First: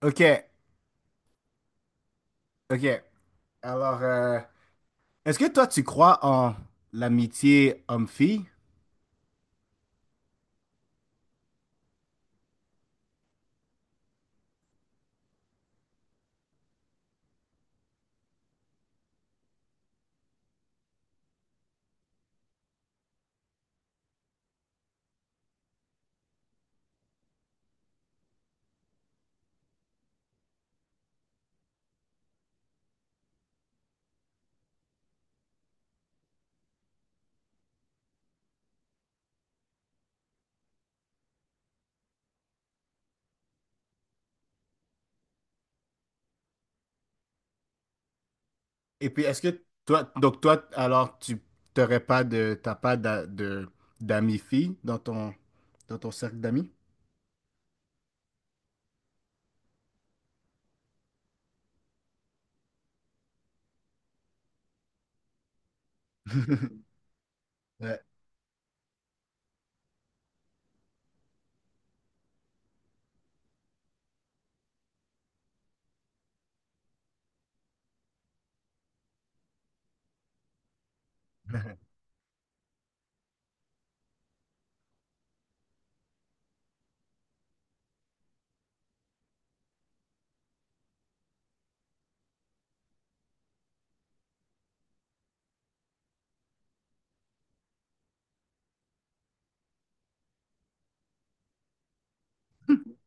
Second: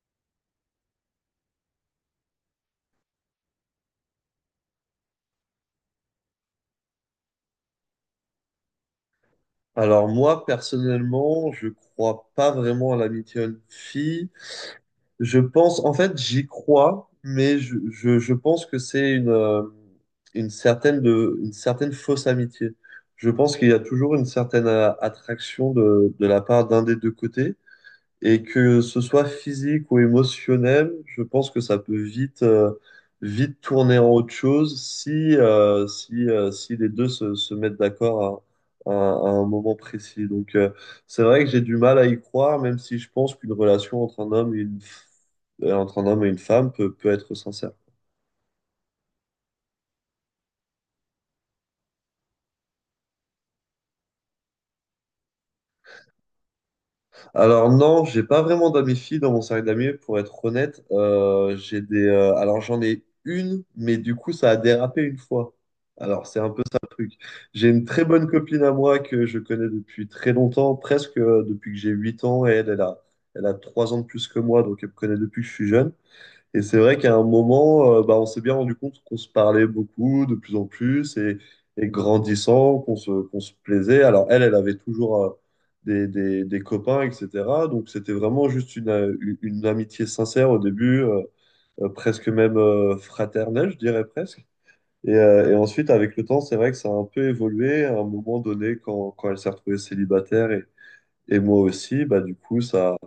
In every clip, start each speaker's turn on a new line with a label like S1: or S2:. S1: Ok, ok. Alors, est-ce que toi, tu crois en l'amitié homme-fille?
S2: Alors moi, personnellement, je crois pas vraiment à l'amitié homme-fille. Je pense, en fait, j'y crois, mais je pense que c'est une certaine fausse amitié. Je pense qu'il y a toujours une certaine attraction de la part d'un des deux côtés. Et que ce soit physique ou émotionnel, je pense que ça peut vite tourner en autre chose si les deux se mettent d'accord à, à- à un moment précis. Donc, c'est vrai que j'ai du mal à y croire, même si je pense qu'une relation entre un homme et une, f- entre un homme et une femme peut être sincère.
S1: Et puis, est-ce que toi, donc toi, alors, tu t'aurais pas de, t'as pas d'amis filles dans dans ton cercle d'amis?
S2: Alors non, j'ai pas vraiment d'amis filles dans mon cercle d'amis, pour être honnête. J'ai alors j'en ai une, mais du coup ça a dérapé une fois. Alors c'est un peu ça le truc. J'ai une
S1: Ouais,
S2: très bonne copine à moi que je connais depuis très longtemps, presque depuis que j'ai 8 ans, et elle a 3 ans de plus que moi, donc elle me connaît depuis que je suis jeune. Et c'est vrai qu'à un moment, bah, on s'est bien rendu compte qu'on se parlait beaucoup, de plus en plus, et grandissant, qu'on se plaisait. Alors elle, elle avait toujours des copains, etc. Donc c'était vraiment juste une amitié sincère au début, presque même fraternelle, je dirais presque. Et ensuite, avec le temps, c'est vrai que ça a un peu évolué à un moment donné quand elle s'est retrouvée célibataire et moi aussi, bah, du coup, ça a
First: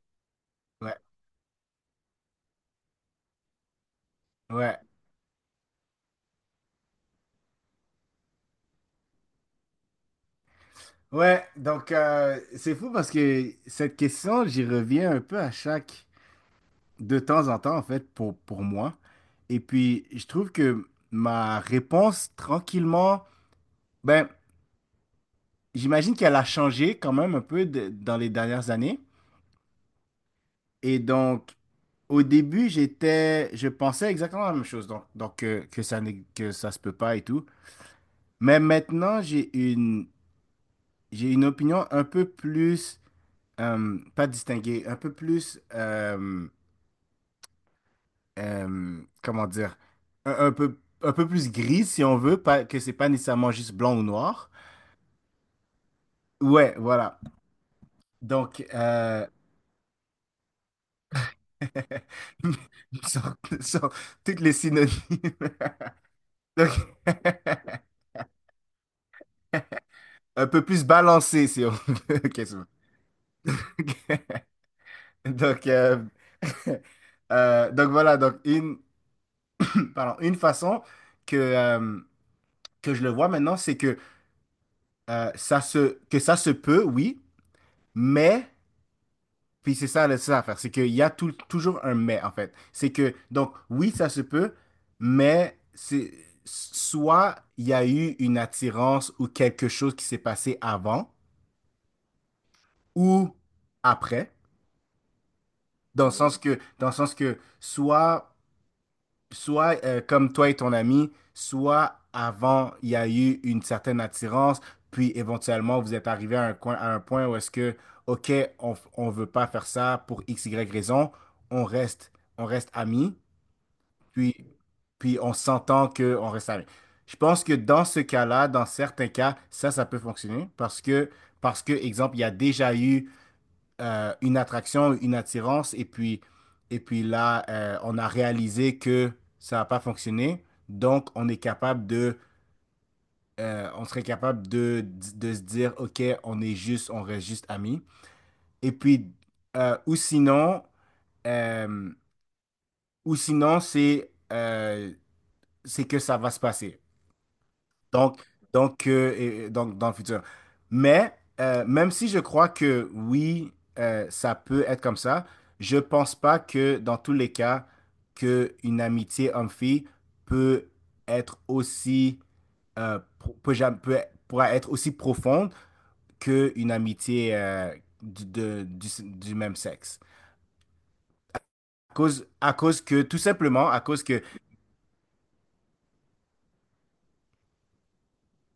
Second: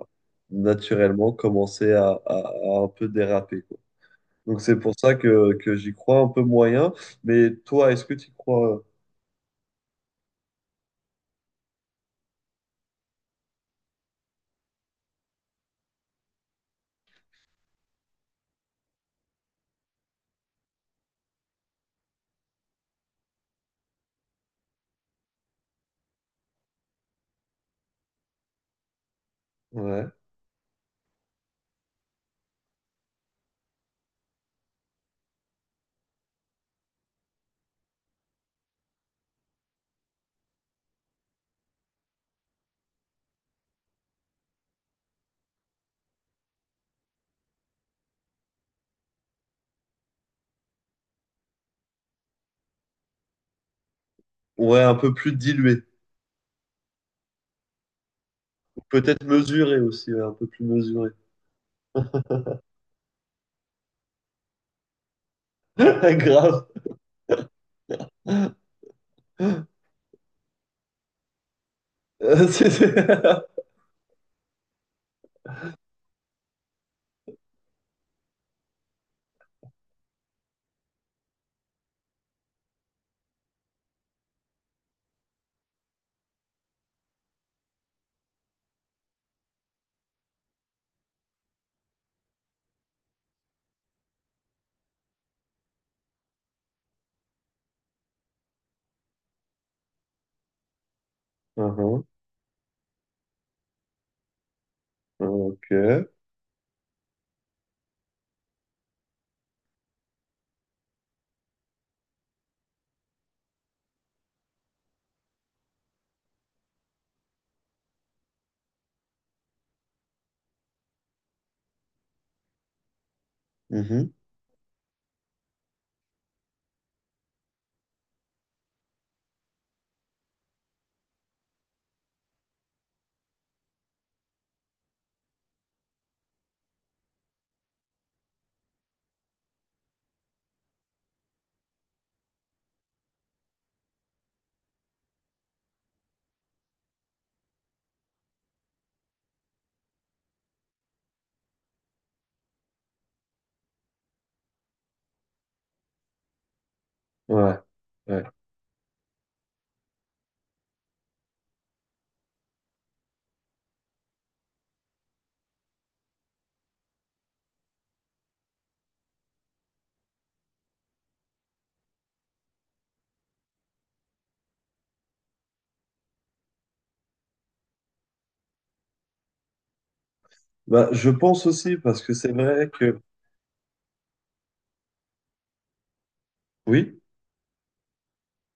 S1: ouais,
S2: naturellement commencé à un peu déraper. Donc c'est
S1: ouais.
S2: pour ça que j'y crois un peu moyen. Mais toi, est-ce que tu y crois?
S1: Ouais, donc c'est fou parce que cette question, j'y reviens un peu à de temps en temps en fait, pour moi. Et puis, je trouve que ma réponse, tranquillement, ben, j'imagine qu'elle a changé quand même un peu dans les dernières années.
S2: Ouais.
S1: Et donc, au début, je pensais exactement la même chose, donc, que ça n'est- que ça se peut pas et tout. Mais maintenant, j'ai une opinion un peu plus, pas distinguée, un peu plus, comment dire, un peu plus grise si on veut, pas, que c'est pas nécessairement juste blanc ou noir.
S2: Ouais, un peu plus dilué.
S1: Ouais, voilà. Donc,
S2: Peut-être mesuré aussi, ouais, un peu plus mesuré.
S1: Sur, sur toutes les synonymes.
S2: Grave.
S1: Donc, un peu plus balancé, si on veut. Ok,
S2: Euh,
S1: c'est bon.
S2: c'est- c'est-
S1: Donc, donc voilà, pardon, une façon que, euh, que je le vois maintenant, c'est que, que ça se peut, oui, mais puis c'est ça, là, c'est ça l'affaire, c'est qu'il y a toujours un mais, en fait. C'est que, donc, oui, ça se peut, mais c'est soit il y a eu une attirance ou quelque chose qui s'est passé avant
S2: Mhm.
S1: ou après,
S2: Ok.
S1: dans le sens que soit, comme toi et ton ami, soit avant, il y a eu une certaine attirance, puis éventuellement, vous êtes arrivé à un point où est-ce que, OK, on ne veut pas faire ça pour X, Y raison, on reste, on reste amis,
S2: Mhm.
S1: puis, puis on s'entend qu'on reste amis. Je pense que dans ce cas-là, dans certains cas, ça peut fonctionner parce que, exemple, il y a déjà eu une attraction, une attirance, et puis, et puis là, on a réalisé que ça n'a pas fonctionné. Donc, on serait capable de se dire, OK, on reste juste amis. Et puis, ou sinon, euh, ou sinon, c'est euh, c'est que ça va se passer.
S2: Ouais.
S1: Donc,
S2: Ouais.
S1: et donc dans le futur. Mais même si je crois que oui, ça peut être comme ça, je pense pas que dans tous les cas, que une amitié homme-fille peut être aussi pro- peut, jam- peut- pourra être aussi profonde qu'une amitié du même sexe.
S2: Bah, je pense aussi, parce que c'est
S1: À
S2: vrai
S1: cause
S2: que,
S1: que tout simplement, à cause que
S2: oui,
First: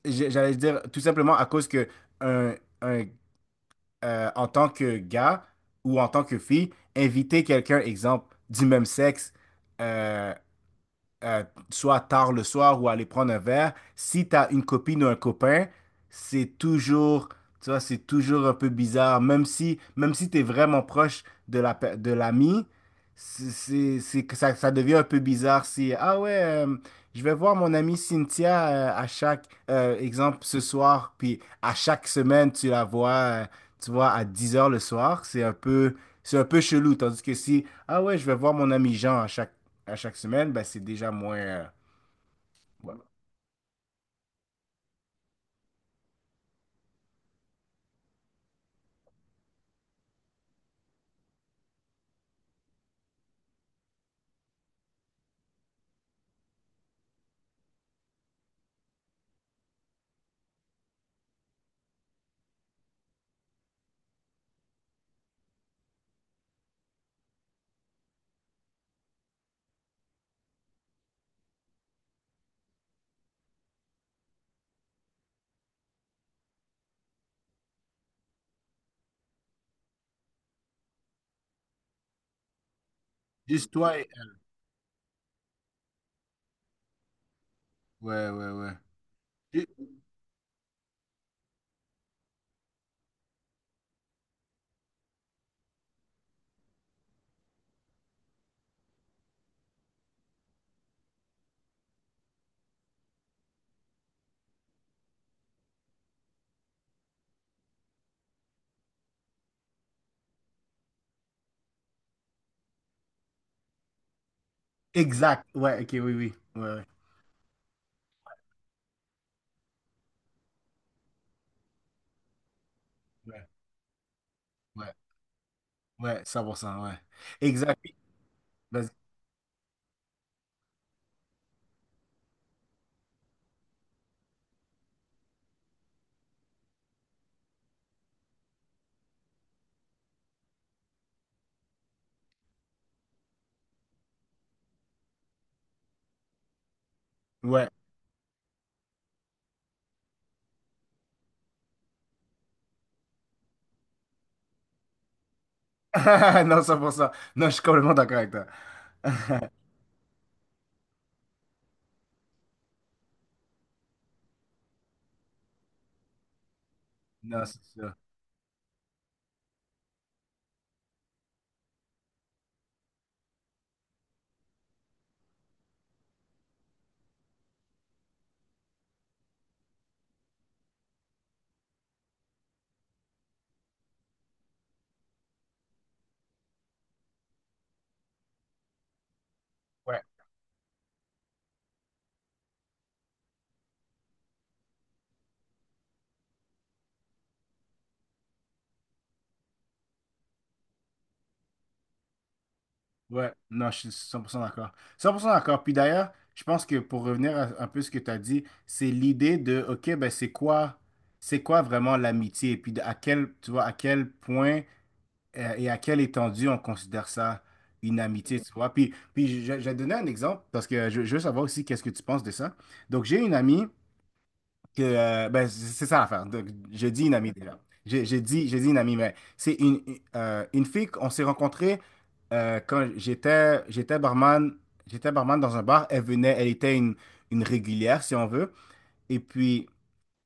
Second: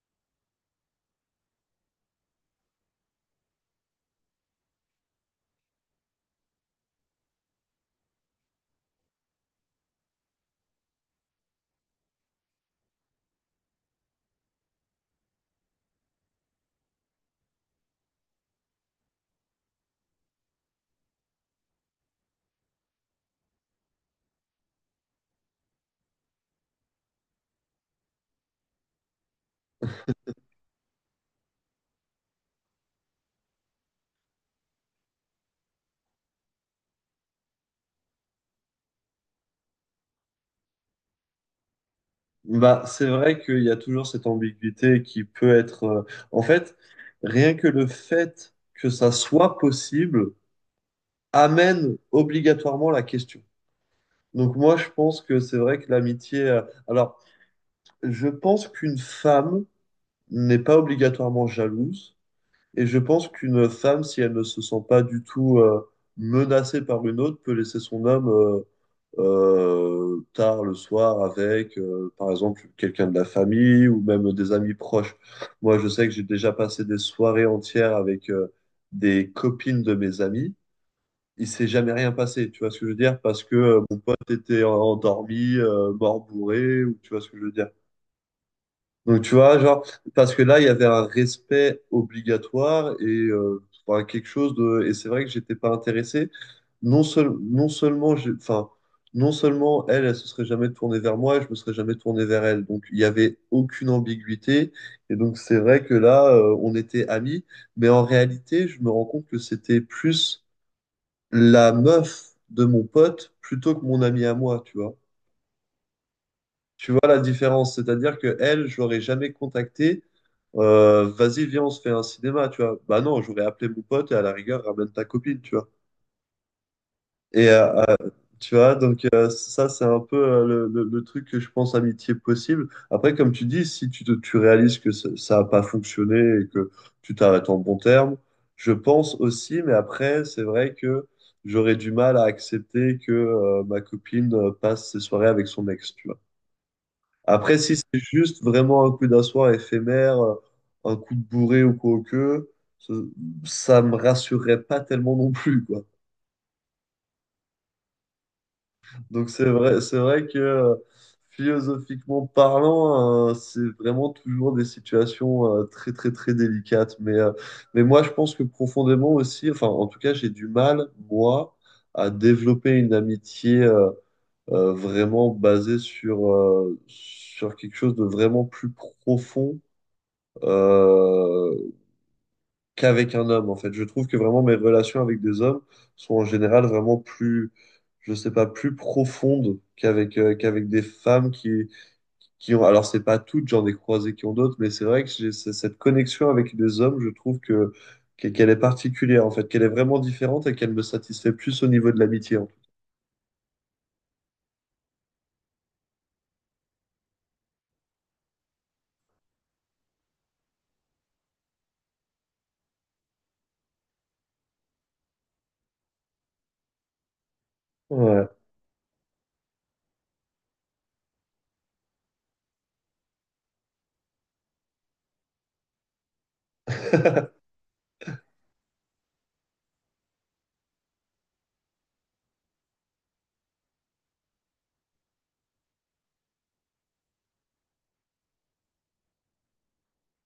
S1: j'- j'allais dire tout simplement à cause que un un en tant que gars ou en tant que fille, inviter quelqu'un, exemple, du même sexe, euh, euh, soit tard le soir ou aller prendre un verre, si tu as une copine ou un copain, c'est toujours, tu vois, c'est toujours un peu bizarre, même si tu es vraiment proche de de l'ami, c'est que ça devient un peu bizarre si, ah ouais, je vais voir mon amie Cynthia à chaque exemple ce soir, puis à chaque semaine, tu la vois, euh, à 10 heures le soir. C'est un peu chelou. Tandis que si, ah ouais, je vais voir mon ami Jean à chaque semaine, ben c'est déjà moins.
S2: bah,
S1: Ouais.
S2: c'est vrai qu'il y a toujours cette ambiguïté qui peut en fait, rien que le fait que ça soit possible amène obligatoirement la question. Donc moi, je pense que c'est vrai que l'amitié. Alors, je pense qu'une femme n'est pas obligatoirement jalouse. Et je pense qu'une femme, si elle ne se sent pas du tout menacée par une autre, peut laisser son homme tard le soir avec, par exemple, quelqu'un de la famille ou même des amis proches. Moi, je sais que j'ai déjà passé des soirées entières avec des copines de mes amis il s'est jamais rien passé, tu vois ce que je veux dire? Parce que
S1: Juste toi
S2: mon
S1: et...
S2: pote était endormi, mort bourré, ou tu vois ce que je veux dire?
S1: Ouais, ouais, ouais.
S2: Donc tu vois,
S1: Ju-
S2: genre, parce que là, il y avait un respect obligatoire et enfin, quelque chose de... Et c'est vrai que j'étais pas intéressé. Non, seul... non seulement, j'ai- enfin, non seulement elle, elle se serait jamais tournée vers moi et je me serais jamais tourné vers elle. Donc il y avait aucune ambiguïté. Et donc c'est vrai que là, on était amis. Mais en réalité, je me rends compte que c'était plus la meuf de mon pote plutôt que mon ami à moi, tu vois.
S1: Exact. Ouais, ok, oui, oui. Ouais, ouais,
S2: Tu vois la différence, c'est-à-dire que elle, je l'aurais jamais contactée. Vas-y, viens, on se fait un cinéma, tu vois. Bah non, j'aurais appelé mon pote et à la rigueur, ramène
S1: ouais,
S2: ta copine, tu vois.
S1: ouais, ouais, 100%, ouais.
S2: Et
S1: Exact.
S2: euh,
S1: Oui,
S2: Tu vois,
S1: vas-y.
S2: donc ça, c'est un peu le truc que je pense amitié possible. Après, comme tu dis, si tu, te- tu réalises que ça n'a pas fonctionné et que tu t'arrêtes en bon terme, je pense aussi, mais après, c'est vrai que j'aurais du mal à accepter que ma copine passe ses soirées avec son ex, tu vois. Après,
S1: Ouais.
S2: si c'est juste vraiment un coup d'un soir éphémère, un coup de bourré ou quoi que, ça, ça me rassurerait pas tellement non plus, quoi.
S1: Non, 100%. Non, je suis complètement d'accord avec toi.
S2: C'est vrai que philosophiquement parlant, c'est vraiment toujours des situations très très très délicates.
S1: Non, c'est
S2: Mais
S1: ça.
S2: moi je pense que profondément aussi, enfin en tout cas j'ai du mal, moi, à développer une amitié vraiment basée sur quelque chose de vraiment plus profond. Euh, Qu'avec un homme, en fait. Je trouve que vraiment mes relations avec des hommes sont en général vraiment plus, je sais pas, plus profondes
S1: Ouais.
S2: qu'avec des femmes qui ont... Alors, c'est pas toutes, j'en ai croisé qui ont d'autres, mais c'est vrai que cette connexion avec des hommes, je trouve que qu'elle est particulière, en fait, qu'elle est vraiment différente et qu'elle me satisfait plus au niveau de l'amitié, en fait.
S1: Ouais, non, je suis 100% d'accord. 100% d'accord. Puis d'ailleurs, je pense que pour revenir un peu ce que tu as dit, c'est l'idée de, OK, ben c'est quoi vraiment l'amitié? Et puis à quel, tu vois, à quel point et à quelle étendue on considère ça une
S2: Ouais.
S1: amitié, tu vois? Puis, je vais te donner un exemple parce que je veux savoir aussi qu'est-ce que tu penses de ça. Donc, j'ai une amie ben, c'est ça l'affaire. Donc, je dis une amie déjà. J'ai dit une amie, mais c'est une fille qu'on s'est rencontrée j'étais j'étais barman dans un bar. Elle venait, elle était une régulière, si on veut. Et puis,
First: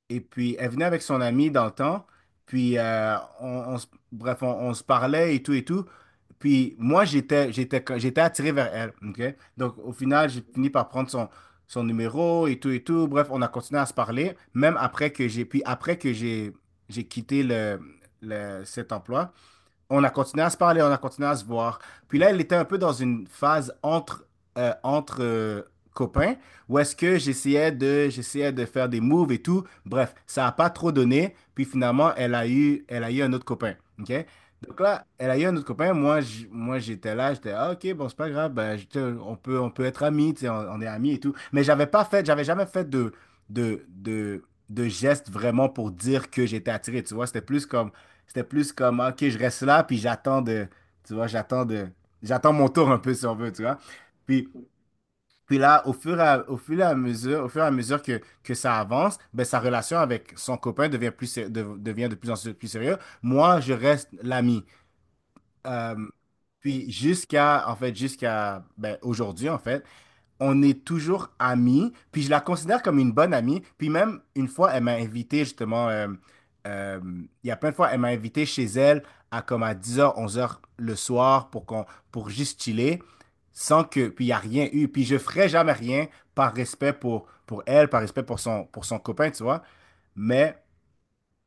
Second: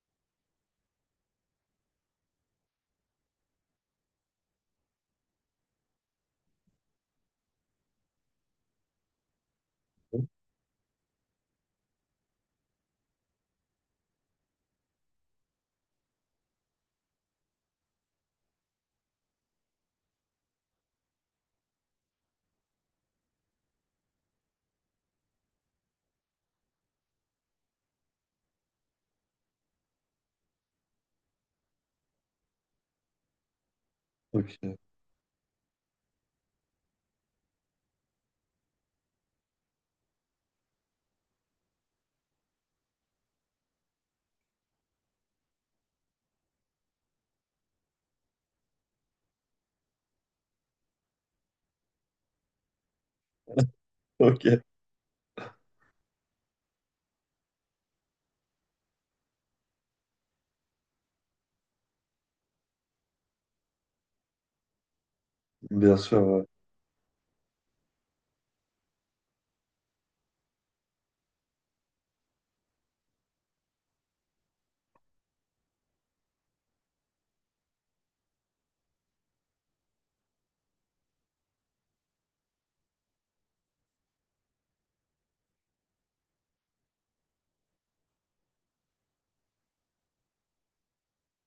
S1: elle venait avec son amie dans le temps. Puis, on se- bref, on se parlait et tout et tout. Puis, moi, j'étais attiré vers elle. OK? Donc, au final, j'ai fini par prendre son numéro et tout et tout. Bref, on a continué à se parler, même après que j'ai, puis après que j'ai quitté cet emploi, on a continué à se parler, on a continué à se voir. Puis là, elle était un peu dans une phase entre copains, où est-ce que j'essayais de faire des moves et tout. Bref, ça n'a pas trop donné. Puis finalement, elle a eu un autre copain. OK?
S2: Ok.
S1: Donc là, elle a eu un autre copain. Moi, moi j'étais là, ah, ok, bon, c'est pas grave, ben, on peut être amis, tu sais, on est amis et tout. Mais j'avais jamais fait de, de, de geste vraiment pour dire que j'étais attiré, tu vois. C'était plus comme, OK, je reste là, puis j'attends de, tu vois, j'attends de, j'attends mon tour un peu, si on veut, tu vois. Puis,
S2: Ok.
S1: puis, là, au fur et à, au fur et à mesure, au fur et à mesure que ça avance, ben, sa relation avec son copain devient de plus en plus sérieux. Moi, je reste l'ami. Euh,
S2: Bien sûr, ouais.
S1: puis jusqu'à, en fait, jusqu'à ben, aujourd'hui, en fait, on est toujours amis, puis je la considère comme une bonne amie, puis même une fois, elle m'a invité justement, euh, il y a plein de fois, elle m'a invité chez elle à comme à 10h, 11h le soir pour juste chiller, sans que, puis il n'y a rien eu, puis je ferai jamais rien par respect pour elle, par respect pour son copain, tu vois, mais,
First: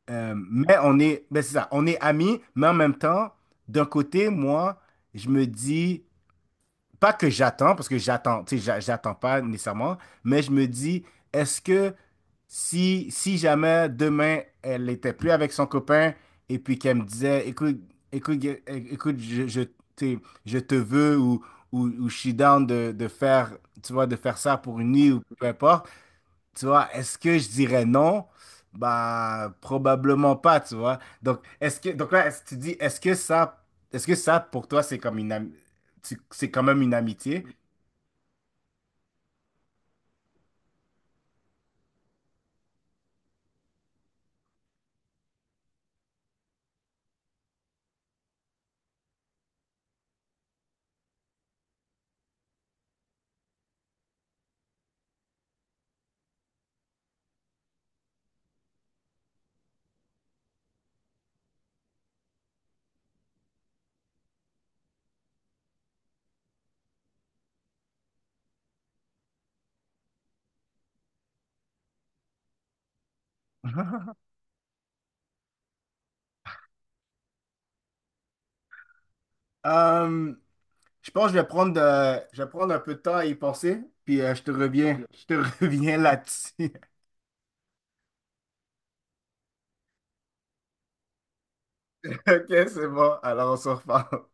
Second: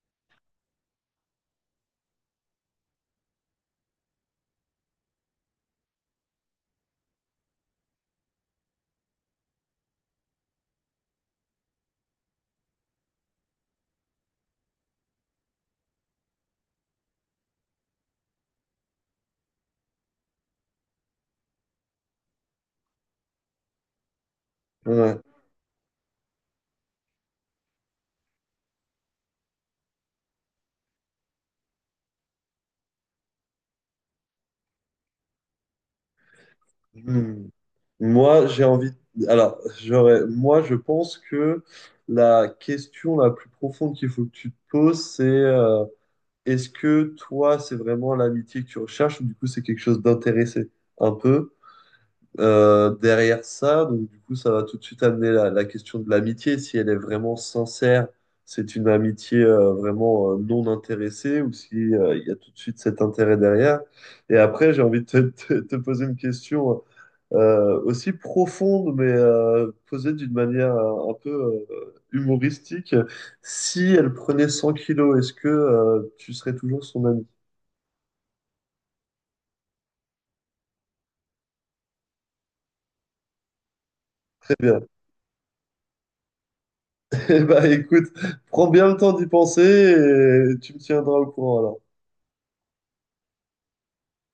S1: mais ben c'est ça, on est amis, mais en même temps, d'un côté, moi, je me dis, pas que j'attends, parce que j'attends, tu sais, j'attends pas nécessairement, mais je me dis, est-ce que si jamais demain elle était plus avec son copain et puis qu'elle me disait, écoute, écoute, sais, je te veux ou je suis down de faire ça pour une nuit
S2: Ouais.
S1: ou peu importe. Tu vois, est-ce que je dirais non? Bah, probablement pas, tu vois. Donc, donc là, est-ce que tu dis, est-ce que ça, pour toi, c'est comme c'est quand même une amitié?
S2: Hmm. Moi, j'ai envie. Alors, j'aurais. Moi, je pense que la question la plus profonde qu'il faut que tu te poses, c'est est-ce que toi, c'est vraiment l'amitié que tu recherches ou du coup, c'est quelque chose d'intéressé un peu derrière ça. Donc, du coup, ça va tout de suite amener la question de l'amitié. Si elle est vraiment sincère, c'est une amitié vraiment non intéressée ou si il y a tout de suite cet intérêt derrière. Et après, j'ai envie te poser une question aussi profonde, mais posée d'une manière un peu humoristique. Si elle prenait 100 kilos, est-ce que tu serais toujours son ami?
S1: Euh, je pense que je vais prendre un peu de temps à y penser, puis
S2: Très bien.
S1: je te reviens là-dessus.
S2: Eh ben, écoute, prends bien le temps d'y penser et tu me tiendras au courant alors.
S1: Ok, c'est bon. Alors, on se reparle.